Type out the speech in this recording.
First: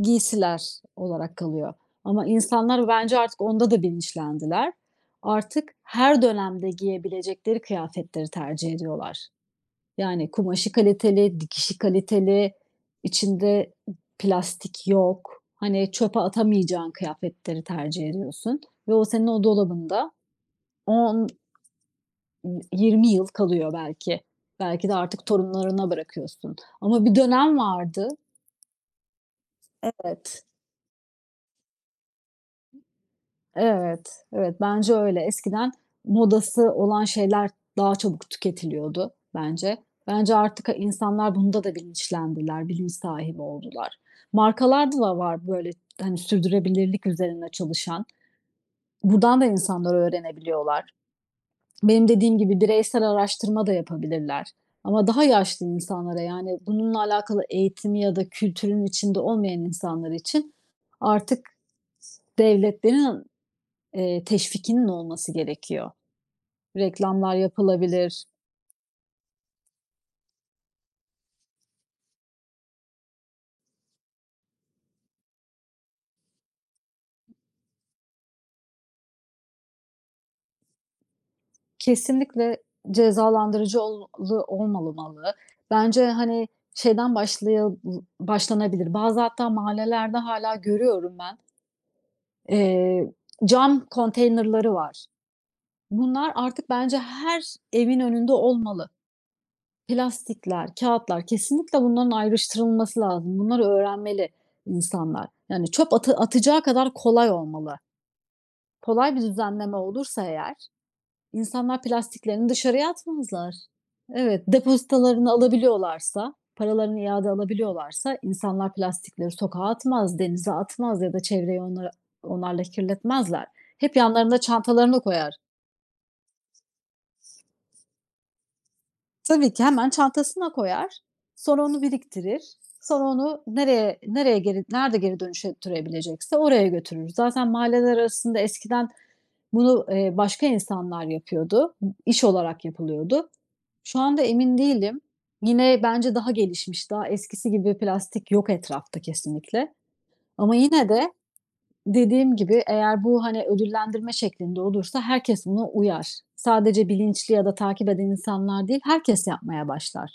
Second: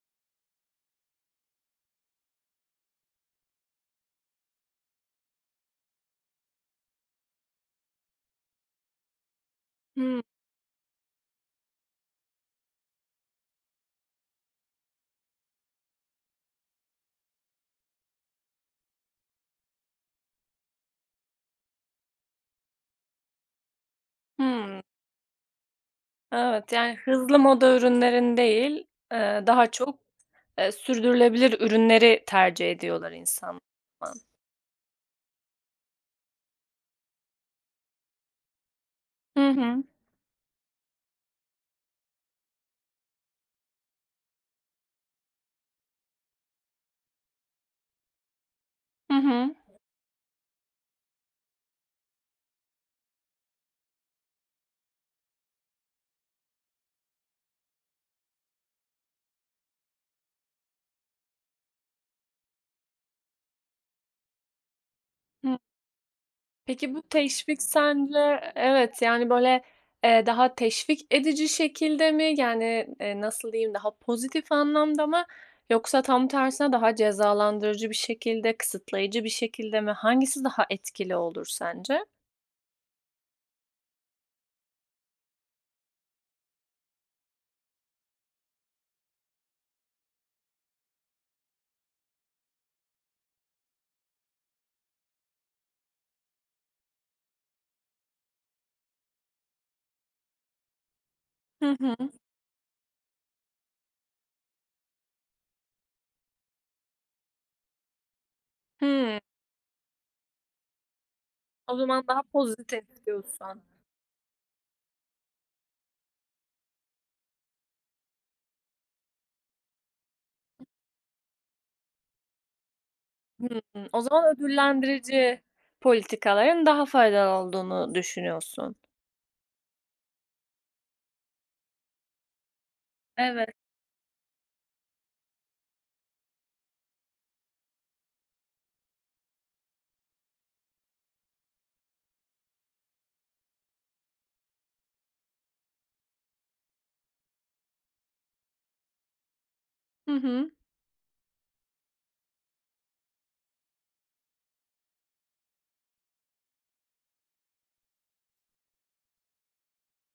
Giysiler olarak kalıyor ama insanlar bence artık onda da bilinçlendiler. Artık her dönemde giyebilecekleri kıyafetleri tercih ediyorlar. Hıı. Yani kumaşı kaliteli, dikişi kaliteli, içinde ı plastik yok. Hani, çöpe atamayacağın kıyafetleri tercih ediyorsun ve o senin o dolabında 10, ııı, 20 yıl kalıyor belki. Hımm. Belki de artık torunlarına bırakıyorsun. Evet, yani Ama bir hızlı dönem moda vardı ürünlerini değil, ııı, daha çok, Evet. ııı, sürdürülebilir ürünleri tercih ediyorlar insan. [unintelligible] Evet, evet bence öyle. Eskiden modası olan şeyler daha çabuk tüketiliyordu Hı bence. hı. Bence artık ha insanlar bunda da bilinçlendiler, bilinç sahibi oldular. Markalarda da var, böyle, hani, sürdürülebilirlik üzerine çalışan. Hı Buradan da hı. insanlar öğrenebiliyorlar. Benim dediğim gibi bireysel araştırma da yapabilirler ama daha yaşlı insanlara, yani bununla alakalı eğitim ya da kültürün içinde olmayan insanlar için artık s devletlerin n eee, teşvikinin olması Hı. gerekiyor. Peki bu Reklamlar teşvik yapılabilir seninle, evet, yani, böyle, eee, daha teşvik edici şekilde mi? Yani, eee, nasıl diyeyim, daha pozitif anlamda mı yoksa tam tersine daha cezalandırıcı bir şekilde, kısıtlayıcı bir şekilde mi? Hangisi daha etkili olur sence? Kesinlikle cezalandırıcı ol lu olmamalı. Bence, hani, şeyden başlaya l başlanabilir. Bazı hatta mahallelerde hâlâ görüyorum ben. Eee, cam konteynerları var. Bunlar artık bence her evin önünde olmalı. Plastikler, kağıtlar, Hı kesinlikle hı. bunların ayrıştırılması lazım. Bunları öğrenmeli insanlar. Yani, çöp atı atacağı kadar kolay olmalı. Kolay Hıı. bir düzenleme olursa eğer O insanlar zaman daha plastiklerini pozitif dışarıya atmazlar. diyorsun. Evet, depozitalarını alabiliyorlarsa, paralarını iade alabiliyorlarsa insanlar plastikleri sokağa atmaz, denize atmaz ya da çevreyi onlar onlarla kirletmezler. Hımm. Hep O zaman yanlarında çantalarına koyar. ödüllendirici, politikaların daha faydalı olduğunu düşünüyorsun. Tabii ki hemen çantasına koyar. Sonra onu biriktirir. Sonra onu Evet. nereye nereye geri nerede geri dönüştürebilecekse oraya götürür. Zaten mahalleler arasında eskiden bunu, eee, başka insanlar yapıyordu. İş olarak yapılıyordu. Şu anda emin değilim. Yine bence daha gelişmiş, daha eskisi gibi bir plastik yok etrafta kesinlikle Hı hı. ama yine de dediğim gibi eğer bu, hani, ödüllendirme şeklinde olursa herkes buna uyar. Sadece bilinçli ya da takip eden insanlar değil, herkes yapmaya başlar.